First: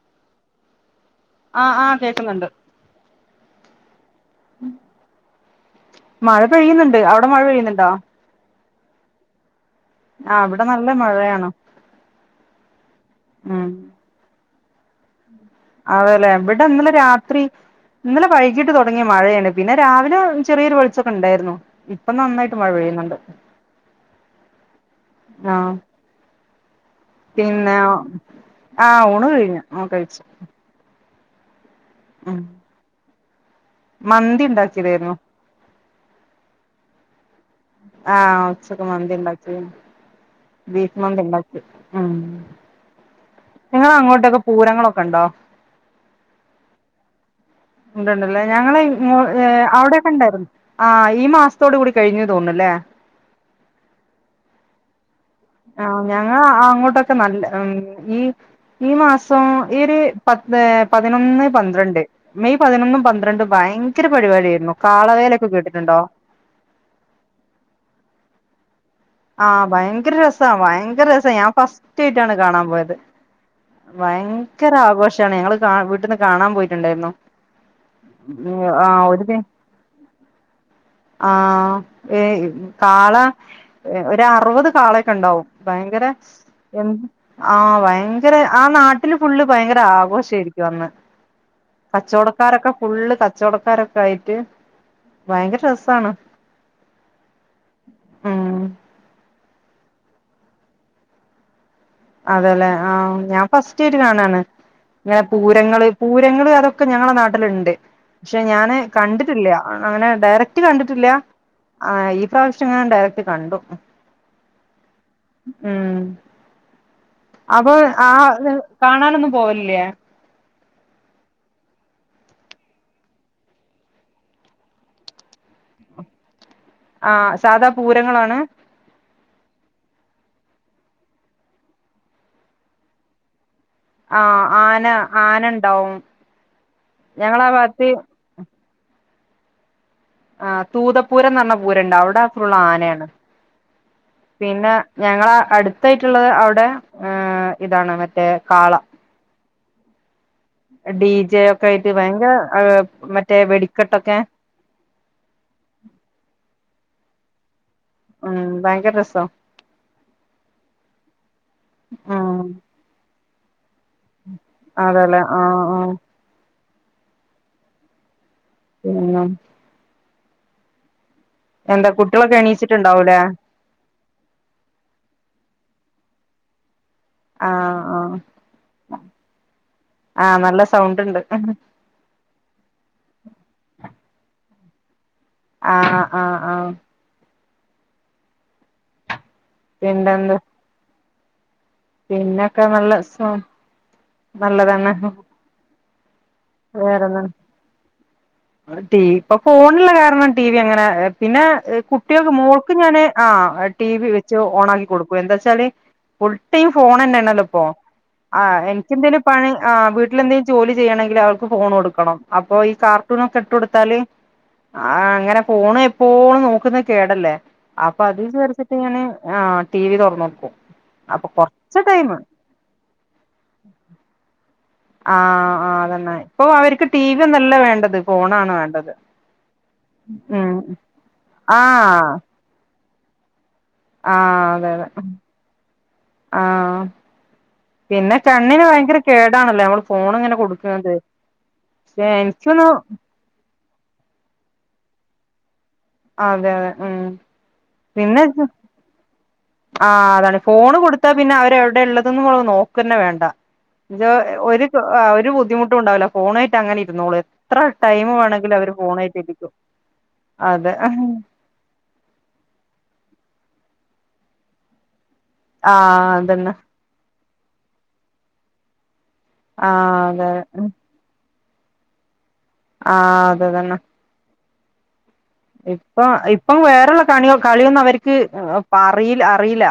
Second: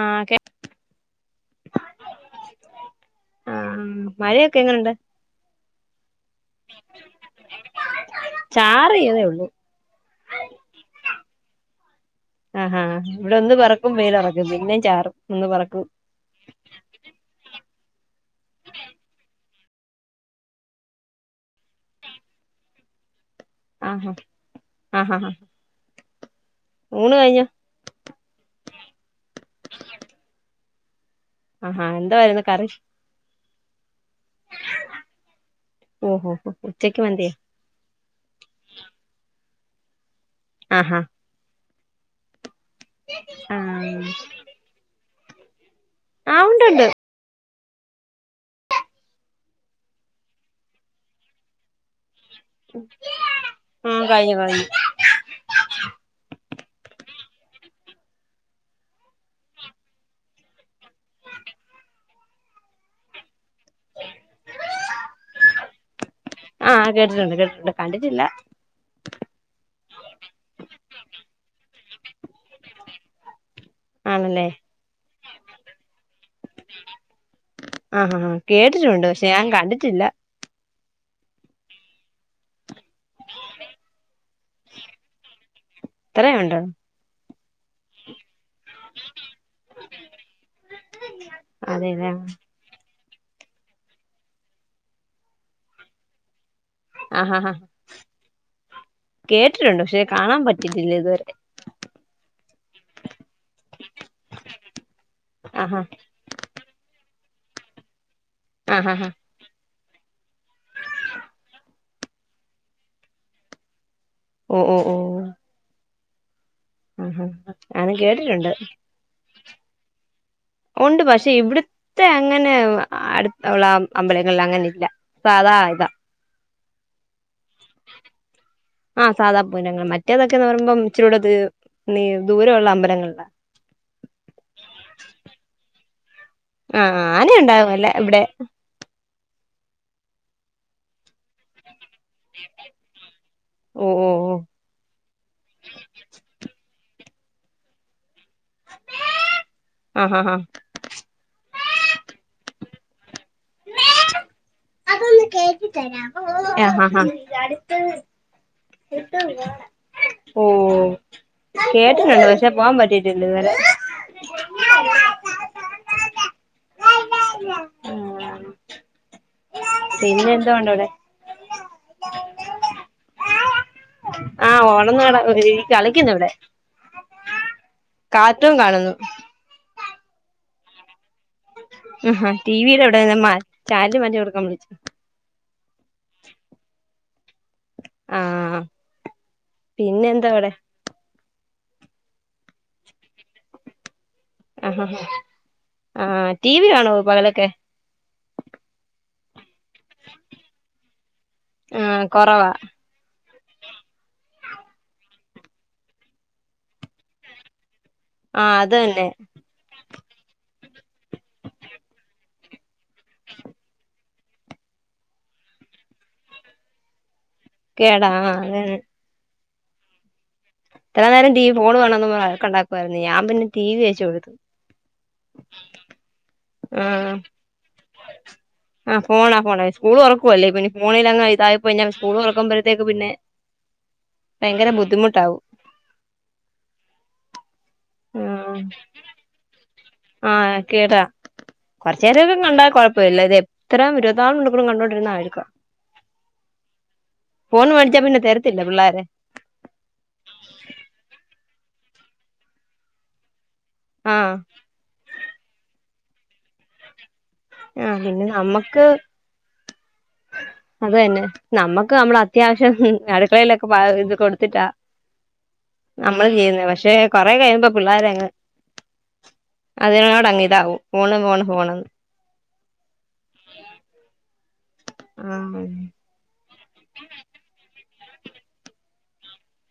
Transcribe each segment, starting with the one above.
ആഹ് കേ ആഹ് ആഹ് കേക്കുന്നുണ്ട് ആഹ് ഉം മഴയൊക്കെ എങ്ങനുണ്ട്? മഴ പെയ്യുന്നുണ്ട് അവിടെ മഴ പെയ്യുന്നുണ്ടോ ചാറിയതേള്ളൂ ആഹ് വടെ നല്ല മഴയാണ്? ആഹാ ഇവിടെ ഒന്ന് ഉം പറക്കും വെയിലറക്കും പിന്നേം ചാറും ഒന്ന് പറക്കും അതെല്ലെ വിടെ ഇന്നലെ രാത്രി ഇന്നലെ വൈകിട്ട് തുടങ്ങിയ മഴയാണ് പിന്നെ രാവിലെ ചെറിയൊരു വെളിച്ചൊക്കെ ഉണ്ടായിരുന്നു. ഇപ്പൊ നന്നായിട്ട് മഴ പെയ്യുന്നുണ്ട്. ആഹഹാ ആഹ് ഹാ ആ ആഹ് പിന്നെ ആഹ് ഊണ് കഴിഞ്ഞു ആഹ് കഴിച്ചു ആഹാ എന്താ വായിരുന്നു കറി മന്തിണ്ടാക്കിയതേരുന്നു. ഓഹോ ഹോ ഹോ ഉച്ചക്കി മന്തിയെ ആഹ് ഉച്ചക്ക് മന്തി ണ്ടാക്കി ആഹാ ബീഫ് മന്തി ണ്ടാക്കി ഉം ഉം ആഹ് നിങ്ങളങ്ങോട്ടൊക്കെ പൂരങ്ങളൊക്കെണ്ടോ ആഹ് ഒണ്ടൊണ്ട് ഉണ്ടണ്ടല്ലേ ഞങ്ങളെ ഇ ഇങ്ങോ അവിടൊക്കെ ണ്ടായിരുന്നു ആഹ് ഈ മാസ ത്തോടു കൂടി കഴിഞ്ഞു തോന്നുന്നല്ലേ ഉം കഴിഞ്ഞു കഴിഞ്ഞു ആം ഞങ്ങള അങ്ങോട്ടൊക്കെ നല്ല ഉം ഈ ഈ മാസം ഈ ഒര് പത്ത് പതിനൊന്ന് പന്ത്രണ്ട് മെയ് പതിനൊന്നും പന്ത്രണ്ടും ഭയങ്കര പരിപാടിയേര്ന്നു കാളവേലയൊക്കെ കേട്ടിട്ടുണ്ടോ ആഹ് കേട്ടിട്ടുണ്ട് കേട്ടിട്ടുണ്ട് കണ്ടിട്ടില്ല ആഹ് ഭയങ്കര രസാ ഭയങ്കര രസാ ഞാൻ ഫസ്റ്റ് ആയിട്ടാണ് കാണാൻ പോയത് ആണല്ലേ ഭയങ്കര ആഘോഷാണ് ഞങ്ങള് കാ വീട്ടന്ന് കാണാപോയിട്ടുണ്ടായിരുന്നു ആഹ് ആഹ് ഉം കേട്ടിട്ടുണ്ട് പക്ഷെ ആഹ് ഞാൻ [unintelligible] കണ്ടിട്ടില്ല ആഹ് ഏയ് കാള ഒരറുവത് കാളെയൊക്കെ ണ്ടാവും ഭയങ്കര ഇത്രയുണ്ടോ എന്ത ആഹ് വയ യങ്കര ആ നാട്ടില് ഫുള്ള് ഭയങ്കര ആഘോഷേയിരിക്കും അന്ന് അതെല്ലേ കച്ചോടക്കാരൊക്കെ ഫുള്ള് കച്ചോടക്കാരൊക്കായിട്ട് ഭയങ്കര രസാണ് ആഹ് ഹാ ഹാ ഉം കേട്ടിട്ടുണ്ട് പക്ഷെ കാണാൻ പറ്റിട്ടില്ല ഇതുവരെ അതെല്ലെ ആഹ് ഞാൻ ഫസ്റ്റായിട്ട് കാണാണ് ഇങ്ങനെ ആഹാ പൂരങ്ങള് പൂ രങ്ങള് അതൊക്കെ ഞങ്ങളെ നാട്ടില്ണ്ട് പക്ഷെ ഞാന് ആഹ് ആഹ് കണ്ടിട്ട് ട്ടില്ല്യ അങ്ങനെ ഡയറക്റ്റ് കണ്ടിട്ടില്ല ആഹ് ഈ പ്രാവശ്യം ഞാൻ ഡയറക്ട് കണ്ടു ഉം ഉം ഉം ഉം ഉം ഹും അപ്പൊ ആ തെ കാണാനൊന്നും പോവലില്ല്യേ ഒണ്ട് പക്ഷെ ഇവി ത്തെ അങ്ങനെ അടുത്തള്ള അം അമ്പലങ്ങളിൽ അങ്ങനില്ല സാധാ ഇതാ ആഹ് സാധാ പൂരങ്ങളാണ് ആഹ് സാധാ പൂരങ്ങൾ മറ്റേതൊക്കെന്ന് പറയുമ്പം ഇച്ച് രൂടെ ത് നീ ദൂരെയൊള്ള അമ്പലങ്ങളില ആഹ് ആന ആന ഉണ്ടാവും ആഹ് ഞങ്ങള ആ ഭാഗത്ത് ആനയൊണ്ടാരുന്നല്ലേ ഇവിടെ ആഹ് തൂതപൂരംന്ന് പർനാ പൂരണ്ട് അവ്ട ഫുള്ളാനെയാണ് ഉം ഉം ഉം പിന്നെ ഞങ്ങള അടുത്തായിട്ടുള്ളത് അവിടെ ഹ് ഇതാണ് മറ്റേ കാള ആ ഹാ ഹാ ഡി ജെ ഒക്കെ ആയിട്ട് ഭയങ്കര അതു മറ്റേ വെടിക്കെട്ടൊക്കെ ആഹ് ആഹ് ആഹ് ഉം ഭയങ്കര രസാ ഓഹ് കേട്ട്ട്ട്ണ്ട് ഉം പക്ഷേ പോവാപറ്റിട്ടില്ലത്വരെ അതെല്ലേ ആഹ് ആഹ് [inaudible] [unintelligible] പിന്നെ എന്തോഉണ്ടവടെ എന്താ കുട്ട്യളൊക്കെ എണീച്ചിട്ടുണ്ടാവൂലേ ആഹ് [unintelligible] കളിക്കുന്നിവിടെ ആഹ് ആഹ് കാണുന്നു ആഹ് നല്ല സൗണ്ട് ഇണ്ട് ടി വിടെ വടെ [unintelligible] ചാനല്മാറ്റികൊടുക്കാ വിളിച്ച ആഹ് ആഹ് ആഹ് ആഹ് പിന്നെ എന്താ പിന്നെന്ത് അവടെ? പിന്നൊക്കെ നല്ല [unintelligible] ആഹ് നല്ലതാണ്. ആഹ് ആഹ് ടി. വി കാണോ പകലൊക്കെ? ടി വി ഇപ്പൊ ഫോണ്ള്ള കാരണം ടി വി അങ്ങനെ പിന്നെ ആഹ് കുട്ടേൾക്ക് കൊറവാ മോൾക്ക് ഞാന്. ആഹ് ടി വി വെച്ച് ഓണാക്കി കൊടുക്കും എന്താച്ചാല് ഫുൾ ടൈം ഫോൺന്നെണല്ലോ ഇപ്പോ. ആഹ് അത് തന്നെ എനിക്കന്തേലും പണി ആഹ് വീട്ടിലെന്തെലും ജോലി ചെയ്യണെങ്കില് അവൾ ക്ക് ഫോണോടുക്കണം അപ്പൊ ഈ കാർട്ടൂണൊക്കെ ഇട്ടൊടുത്താല്. ആഹ് അങ്ങനെ ഫോൺ എപ്പോഴും നോക്കുന്നത് കേടല്ലേ. അപ്പൊ കേടാ അത് ആഹ് അതന്നെ വിചാരിച്ചിട്ട് ഞാന് ടി വി തൊറന്നൊട്ക്കും. ഇത്ര നേരം ടി വി ഫോണ് വാണന്ന് വഴക്കുണ്ടാക്കായിരുന്നു ഞാൻ പിന്നെ ടി വി വെച് കൊടുത്തു. ആഹ് ആഹ് അതന്നെ ഇപ്പൊ അവർക്ക് ടി ആഹ് വി ഒന്നല്ല വേണ്ടത് ഫോണാണ് വേണ്ടത്. ആഹ് ഫോണാ ഫോണ സ്കൂള് തൊറക്കോല്ലേ ഉം ഇനി ഫോണിൽങ്ങ ആ ഇതായപ്പോയി സ്കൂൾ തൊറക്കുമ്പഴത്തേക്ക് പിന്നെ. ആഹ് അതെ ഭയങ്കര അതെ. ബുദ്ധിമുട്ടാവും ആഹ് പിന്നെ ആഹ് കണ്ണിന് ഭയങ്കര കേടാണല്ലേ നമ്മള്. ഫോൺ ഇങ്ങനെ ആഹ് കേട കൊടുക്കുന്നത് പക്ഷെ കൊറചേരൊക്കെ കണ്ടാ എനിക്കൊന്നു കൊഴപ്പഇല്ല ഇത് എ ഇത്ര ഇരുവത്ത്നാല മണിക്കുറും കണ്ടോണ്ടിരുന്നയിരിക്കും. അതെ അതെ ഉം ഫോൺ മേടിച്ചാ പിന്നെ തരത്തില്ല പിള്ളേര്. ആഹ് അതാണ് ഫോണ് കൊടുത്താ പിന്നെ അവര് എവിടെള്ളതൊന് നോക്കന്നെ വേണ്ട രൊ ആഹ് ഒരു ആഹ ഒരു ബുദ്ധിമുട്ടും ഉണ്ടാവില്ല ഫോണേട്ട് അങ്ങനെ ഇര്ന്നോള്. എത്ര ആഹ് ടൈം പിന്നെ വേണങ്കിലും അവര് നമ്മക്ക് ഫോണേട്ട് ഇരിക്കും അതെ. അത് തന്നെ നമ്മക്ക് നമ്മള് അത്യാവശ്യം അടുക്കളലൊക്കെ പ ഇത് കൊടുത്തിട്ടാ. അമ്മള് അതന്നെ ചെയ്യുന്നേ പക്ഷെ കൊറെ കയ്യുമ്പോ പിള്ളേരങ്ങ്. ആഹ് അതെ അതിനോടങ് ഇതാവും ഫോണ് ഫോണ് ഫോണ്. ആഹ് അതതന്നെ. ആഹ് ഇപ്പ ഇപ്പം വേറള്ള കണി കളിയൊന്നും അവർക്ക് അറിയിൽ അറിയില്ല.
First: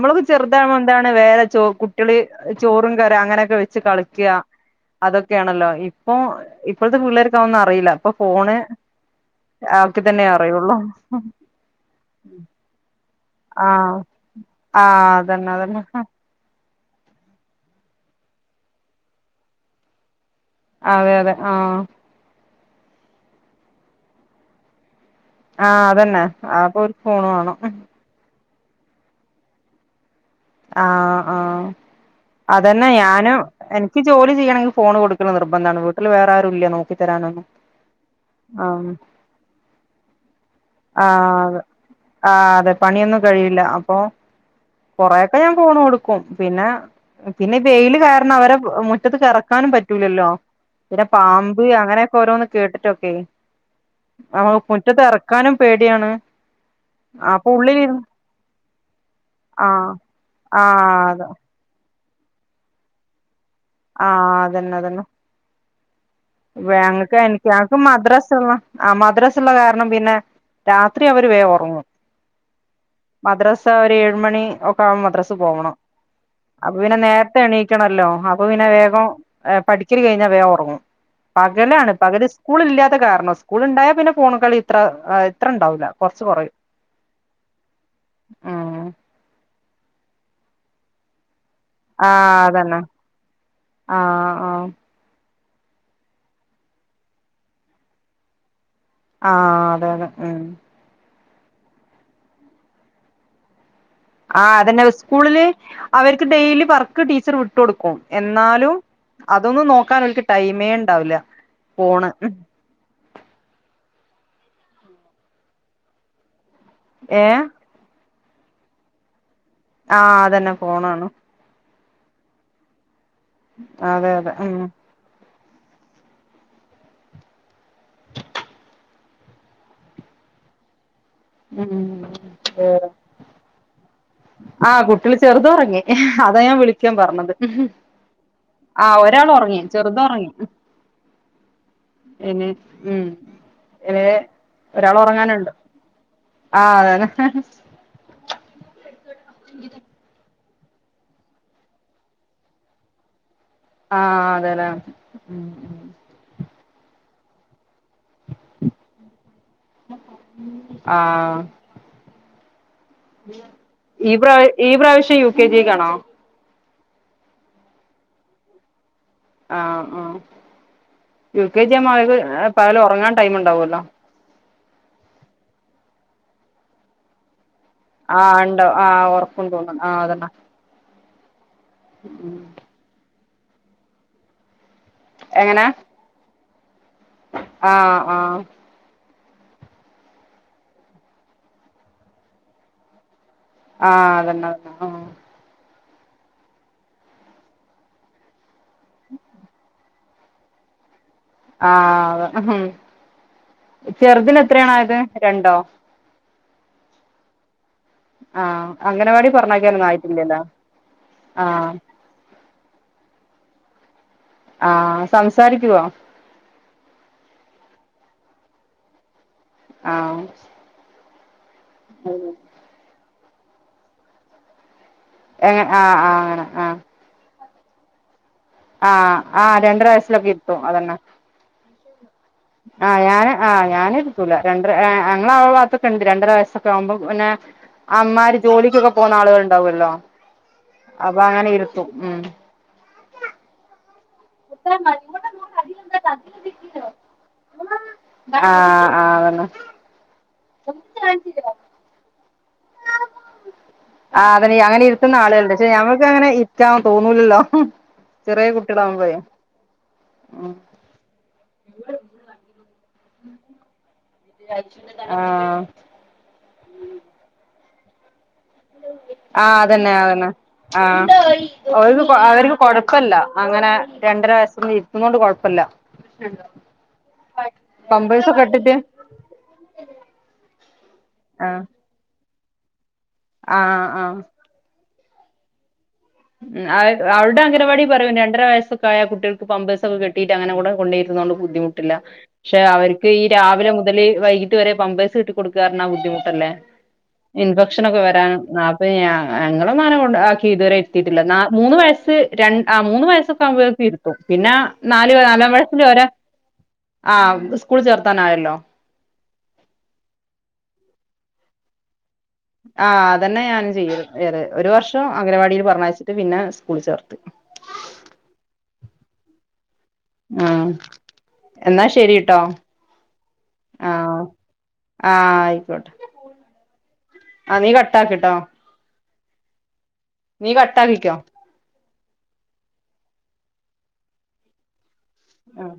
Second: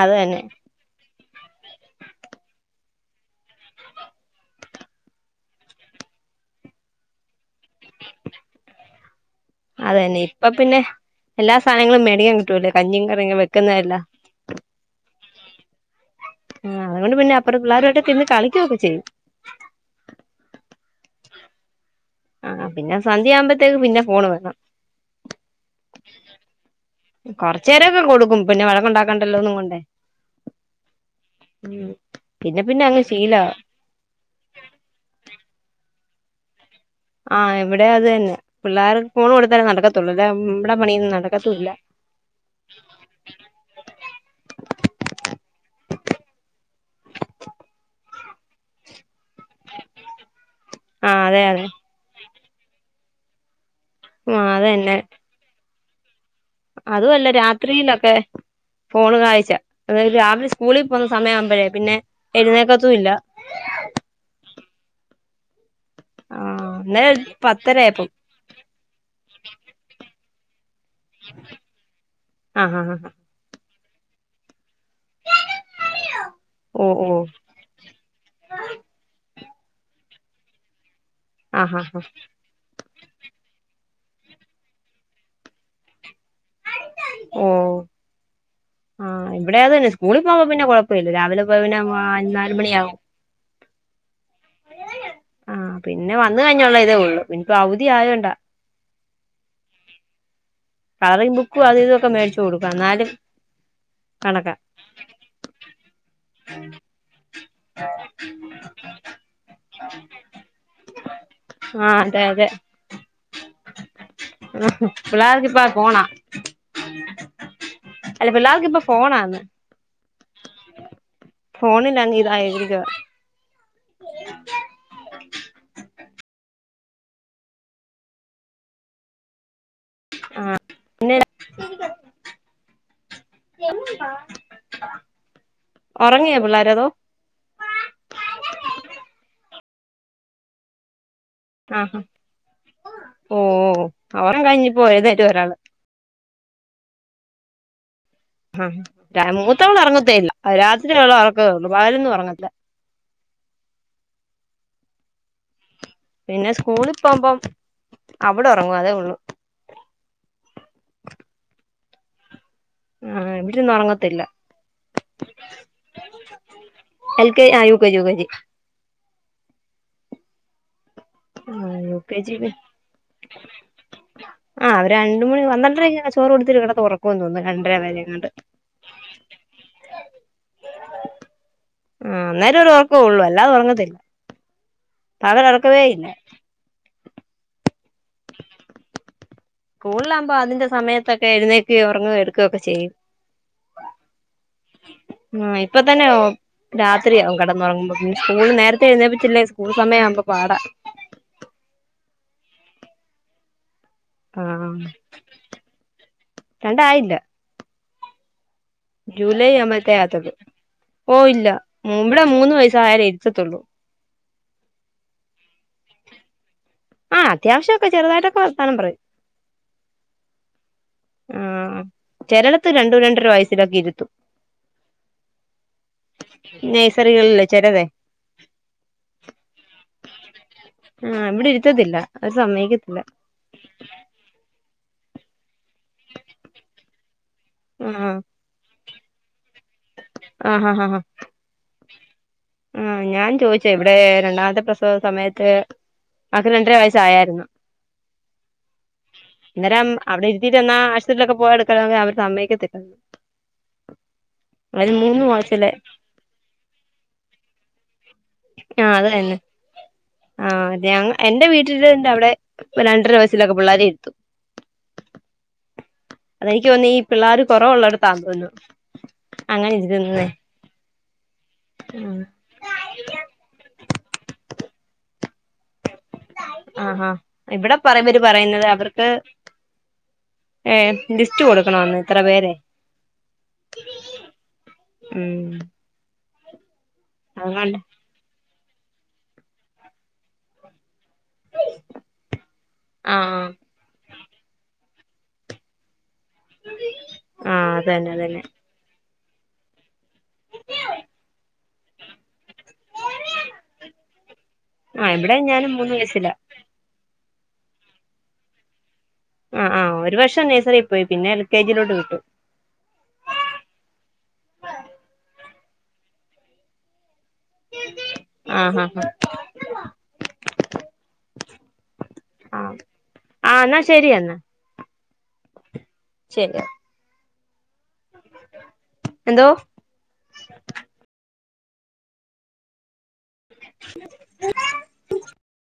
അത് തന്നെ ചെറുതാവുമ്പോ എന്താണ് വേറെ ചോ കുട്ട്യള് ചോറും കറിം അങ്ങനൊക്കെ വെച്ച് കളിക്. അതൊക്കെയാണല്ലോ ഇപ്പൊ ഇപ്പഴത്തെ പിള്ളേർക്ക അവന്നും അറിയില്ല ഇപ്പൊ ഫോണ്. ആക്കി അതന്നെ തന്നെ ഇപ്പ അറിയുള്ളൂ പിന്നെ എല്ലാ സാനങ്ങളും മേടികാൻ കിട്ടുവല്ലേ കഞ്ഞി കറിയൊക്ക ആഹ് വെക്കുന്നതല്ലാം. ആഹ് അതന്നെ അതന്നെ. ആഹ് അതുകൊണ്ട് പിന്നെ അപ്പറ പിള്ളേരുക്കായിട്ടിരുന്ന് കളിക്കൊക്കെ ചെയ്യും. അതെ അതെ ആഹ്. ആഹ് പിന്നെ സന്ധ്യ ആവുമ്പോത്തേക്ക് പിന്നെ ഫോണ് വേണം. ആഹ് അതന്നെ അപ്പൊ ഒരു ഫോണ് വാണം. കൊറച്ചേരൊക്കെ കൊടുക്കും. പിന്നെ വഴക്കുണ്ടാക്കണ്ടല്ലോന്നും കൊണ്ടേ. ആഹ് ആഹഹ് ഉം പിന്നെ പിന്നെ അതന്നെ അങ്ങ് ഞാനും ശീലവാ എനി ഇക്ക് ജോലി ചെയ്യണെങ്കിൽ ഫോണ് കൊടുക്കല് നിർബന്ധാണ് വീട്ടില് വേറാരുല്ല നോ ആഹ് ഇവിടെ അത് തന്നെ പിള്ളേർ ഫോണ് കൊടുത്താലേ നടക്കത്തുള്ളൂ അല്ല ഇമ്മടെ പണിയൊന്നും ആഹ് നടക്കത്തുല്ല. ആഹ് അതെ പണിയൊന്നും കഴിയില്ല അപ്പൊ കൊറേ അപ്പൊ ഞാൻ ഫോൺ കൊടുക്കും പിന്നെ പിന്നെ ഈ വെയില് കാരണം അവരെ മുറ്റത്ത്കെറക്കാനും പറ്റൂലല്ലോ പിന്നെ ആഹ് അതെ പാമ്പ് അതെ അങ്ങനെയൊക്കെ ഓരോന്ന് കേട്ടിട്ടൊക്കെ ആഹ് നമ്മള് അത് മുറ്റത്തെറ ക്കാനും പേടിയാണ്. അതുമല്ല അപ്പൊ ഉള്ളിലിരുന്ന് രാത്രിയിലൊക്കെ ഫോണ് കാഴ്ച ആഹ് അതായത് രാവിലെ സ്കൂളിൽ ആഹ് പോകുന്ന അത സമയാ പിന്നെ എഴുന്നേക്കത്തും ഇല്ല ആഹ് അതന്നെ അതന്നെ ആഹ് ഇന്നലെ ഞങ്ങക്ക് എനിക്ക് ഞങ്ങക്ക് പത്തരയായപ്പം മദ്രസുള്ള ആഹ് മദ്രാസുള്ള കാരണം പിന്നെ രാത്രി അവര് വേം ഒറങ്ങും ആഹ് ആഹ് ആഹ് മദ്രസ് ത് ഒരു ഏഴ് മണി ഒക്കെ ആകുമ്പോ മദ്രസ് പോവണം അപ്പൊ ഓഹ് പിന്നെ ഓഹ് നേരത്തെണീ ക്കണല്ലോ അപ്പൊ പിന്നെ വേഗം പഠിക്കൽ കഴിഞ്ഞാൽ വേഗം ഉറങ്ങും ആഹ് ആഹ് പകലാണ് ആഹ് പകല് സ്കൂളില്ലാത്ത കാരണം സ്കൂൾ ഉണ്ടായാൽ പിന്നെ ഫോണി കളി ഇത്ര ഇത്രണ്ടാവൂല കൊറച്ച് കൊറയും ഓഹ് ആഹ് ഇവിടെ അതന്നെ സ്കൂളി പോകുമ്പൊ പിന്നെ കൊഴപ്പഇല്ല രാവിലെ പ്പൊ പിന്നെ ആഹ് നാല് അതന്നെ മണിയാകും. ആഹ് ആഹ് ആഹ് പിന്നെ വന്ന് കഴിഞ്ഞുള്ള ഇതേ ഉള്ളൂ ഇപ്പൊ അവധി ആയോ ണ്ടാ ആഹ് അതെ തെ ഉം കളറിംഗ് ബുക്കും അത് ഇതൊക്കെ മേടിച്ച് കൊടുക്കും എന്നാലും കണക്കാ ആഹ് അതന്നെ സ്കൂളില് അവർക്ക് ഡെയിലി വർക്ക് ടീച്ചർ വിട്ട് കൊടുക്കും എന്നാലും അതൊന്നും നോക്കാനോൽക്ക് ടൈമേ ണ്ടാവില്ല. ആഹ് അതെ അതെ പിള്ളേർക്കിപ്പൊ ഫോണ ഏഹ് അല്ല പിള്ളേർക്ക് ഇപ്പൊ ഫോണാ ന്ന്. ആഹ് അതന്നെ ഫോണാണ്. ഫോണിലങ്‌ ഇതായിരിക്കുവാ അതെ അതെ ഉം ആഹ് പിന്നെ ഉം ഉം ഉം എന്താ ആഹ് കുട്ട്യാള് ചെറുത് ഒറങ്ങി അതാ ഞാൻ പിള്ളേരതോ വിളിക്കാൻ പറഞ്ഞത്. ഉം ആഹഹ് ഒരാൾ ഒറങ്ങി ചെറുത് ഒറങ്ങി ആഹ് ഇനി ഉം ഓഹ് ഇവടെ ഒറക്കം കഴിഞ്ഞിപ്പോ ഒരാൾ എഴുന്നേറ്റു ഒറങ്ങാനുണ്ട്. ഒരാള് ആഹ് അതന്നെ ആഹ് മൂത്തോള് ഒറങ്ങത്തേയില്ല രാത്രിയവള് ഒറക്കേ ഉള്ളൂ പകലൊന്നും ഒറങ്ങത്തില്ല - ആഹ് അതെല്ലേ പിന്നെ സ്കൂളിൽ പോകുമ്പം അവടെ ഒറങ്ങും അതേയുള്ളു. ആഹ് ആഹ് ഇവിടിരുന്ന് ഈ ഒറങ്ങത്തില്ല പ്രാവ ഈ പ്രാവശ്യം യു കെ ജിക്കാണോ? എൽ കെ ആഹ് U K G U K G ആഹ് ആഹ് യു കെ ജി ആഹ് ആകുമ്പോ യു അവർക്ക് കെ ജി പകല് ഒറങ്ങാൻ ടൈമുണ്ടാവോല്ലൊ ആഹ് രണ്ട് മണി പന്ത്രണ്ടരയ്ക്കെ ആയ ചോറ് കൊടുത്തിട്ട് കെടത്തി ഒറക്കോന്ന് തോന്നുന്നു രണ്ട് ആഹ് ഉണ്ടൊ ആഹ് ഒറക്കോന്ന് തോന്നുന്നു ആഹ് അതെന്നെ ആഹ് ഉം അന്നേരം ഒരു ഉറക്കേ ഉള്ളൂ അല്ലാതെ ഉറങ്ങത്തില്ല പകലൊറക്കവേ ഇല്ല ആഹ് ആഹ് സ്കൂളിലാകുമ്പോ അതിന്റെ സമയത്തൊക്കെ എഴുന്നേക്കയും ഉറങ്ങയും എടുക്കൊക്കെ ചെയ്യും. ആഹ അതന്ന തന്നെ ആ ആ ഇപ്പൊ ത്തന്നെ രാത്രിയാവും കെടന്നുറങ്ങുമ്പൊ പിന്ന സ്കൂൾ നേരത്തെ എഴുന്നേപ്പിച്ചില്ലേ സ്കൂൾ സമയമാവുമ്പൊ പാട ആ ചെറുതിന് ആഹ് എത്രയാണായത് രണ്ടൊ രണ്ടായില്ല ആഹ അംഗണവാടി ജൂലൈ പറഞ്ഞയ ക്കാ യാനൊന്നും ആവുമ്പഴത്തേ ആയിട്ടില്ലല്ല ആഹ ഉം ഇവടെ മൂന്ന് വയസ്സായാലേ ഇരുത്തത്തുള്ളൂ. ആഹ സംസാരിക്കുവൊ ആ അത്യാവശ്യക്കെ ചെറുതായിട്ടൊക്കെ വർത്താനം പറയും ആഹ് ആ ചെലടത്ത് രണ്ടു രണ്ടര വയസ്സിലൊക്കെ ഇരുത്തും എങ്ങ ആ ആ അങ്ങനെ ആ നഴ്സറികളിലെ ചെലതെ ആഹ് ആഹ രണ്ടര വയസ്സിലക്കെ ഇരുത്തും അതന്ന ഇത്തത്തില്ല ആഹ് ഞാൻ ആ ഞാന എടുക്കൂല രണ്ട് ഞങ്ങളെ ആ ഭാത്ത് രണ്ടര വയസ്സൊക്കെ ആകുമ്പോ പിന്നെ ആഹ് അമാര് ജോലിക്കൊക്കെ പോകുന്ന ആളുകള ഉണ്ടാവല്ലോ ആഹ് അപ്പൊ അങ്ങനെ ഇരുത്തും ഉം ഉം ഞാൻ ചോയിച് എവടെ രണ്ടാമത്തെ പ്രസവ സമയത്ത് ആക്ക് രണ്ടര വയസ്സായായിരുന്നു ആ ആ അതന്നെ അന്നേരം അവിടെ ഇരുത്തിയിട്ട് എന്നാ ആശുപത്രിയിലൊക്കെ പോവാള് അവര് സമ്മയിക്കത്തില്ല ആ അതെ അങ്ങനെ ഇരുത്തുന്ന മൂന്ന് ആളുകളണ്ട് പക്ഷെ മാസത്തിലെ ഞമ്മക്ക് അങ്ങനെ ഇരിക്കാന്ന് തോന്നൂലല്ലോ ആഹ് അത് കുട്ടികളാമ്പേയെ. തന്നെ ആഹ് എന്റെ വീട്ടന്റെ അവിടെ രണ്ടര വയസൊക്കെ പിള്ളേരിരുത്തു. ആഹ്‌. എനിക്ക് തോന്നീ പിള്ളേർ കുറവുള്ളോട്ത്താ തോന്നു. ആഹ അതന്നെ അതന്നെ ആ ഉം അവർക്ക് കൊട് കല്ല അങ്ങനെ രണ്ടര വയസൊന്നും ഇത്തുന്ന കൊണ്ട് കൊയപ്പല്ല. ആഹാ ഇവിടെ പറ പമ്പേഴ്സൊക്കെ പറയുന്നത് ഇട്ടിട്ട് അവർക്ക് ഏ ലിസ്റ്റ് കൊടുക്കണന്ന് ഇത്ര പേരെ ആഹ്‌ ആഹ്‌. ഉം ഉ അവരുടെ അതുകൊണ്ട് അംഗരവാടി പറയും രണ്ടര വയസ്സ സായ കുട്ടികൾക്ക് പമ്പേസൊക്ക കെട്ടിയിട്ട് അങ്ങെ കൂടെ കൊണ്ടേരുന്നുകൊണ്ട് ബുദ്ധിമുട്ടില്ല പക്ഷ അവർ. ഈ ആഹ് രാവിലെ മുതൽ വൈകിട്ട് വരെ പമ്പേഴ്സ് ഇട്ട് കൊടുക്കാർഞ്ഞ ബുദ്ധിമു ട്ടല്ലേ ഇൻ ആഹ് ഭക്ഷണം ഒക്കെ അതന്നെ വരാൻ അതന്നെ അപ്പൊ ഞാ ഒന്നും അങ്ങനെ ആക്കി ഇതുവരെ തിട്ടില്ല മൂന്ന് വയസ്സ് രണ്ട് ആ മൂന്ന് വയസൊക്കെ ആകുമ്പോഴേക്കും തിരുത്തും പിന്നെ നാല് ആഹ് ഇവിടെ നാലാം ഞാന് വയസിൽ മൂന്ന് വരെ വയസ്സില ആ സ്കൂൾ ചേർത്താനായല്ലോ ആ ആ ഒരു വർഷം നേഴ്സറിയിൽ പോയി പിന്നെ എൽ കെ ജിയിലോട്ട് വിട്ടു. ആ അതന്നെ ഞാനും ചെയ്യതു വേറെ ഒരു വർഷം അംഗനവാടിൽ പറഞ്ഞയച്ചിട്ട് പിന്നെ സ്കൂളിൽ ചേർത്ത് ആഹ ആഹ് ആഹ ഉം എന്നാ ശരിയട്ടോ ആഹ് ആഹ് എന്നാ ശരി ആഹ്‌. എന്നാ ആ ആയിക്കോട്ടെ ശരി ആ നീ കട്ടാക്ക്ട്ടോ എന്തോ നീ കട്ടാക്കിക്കോ [inaudible] ആഹ്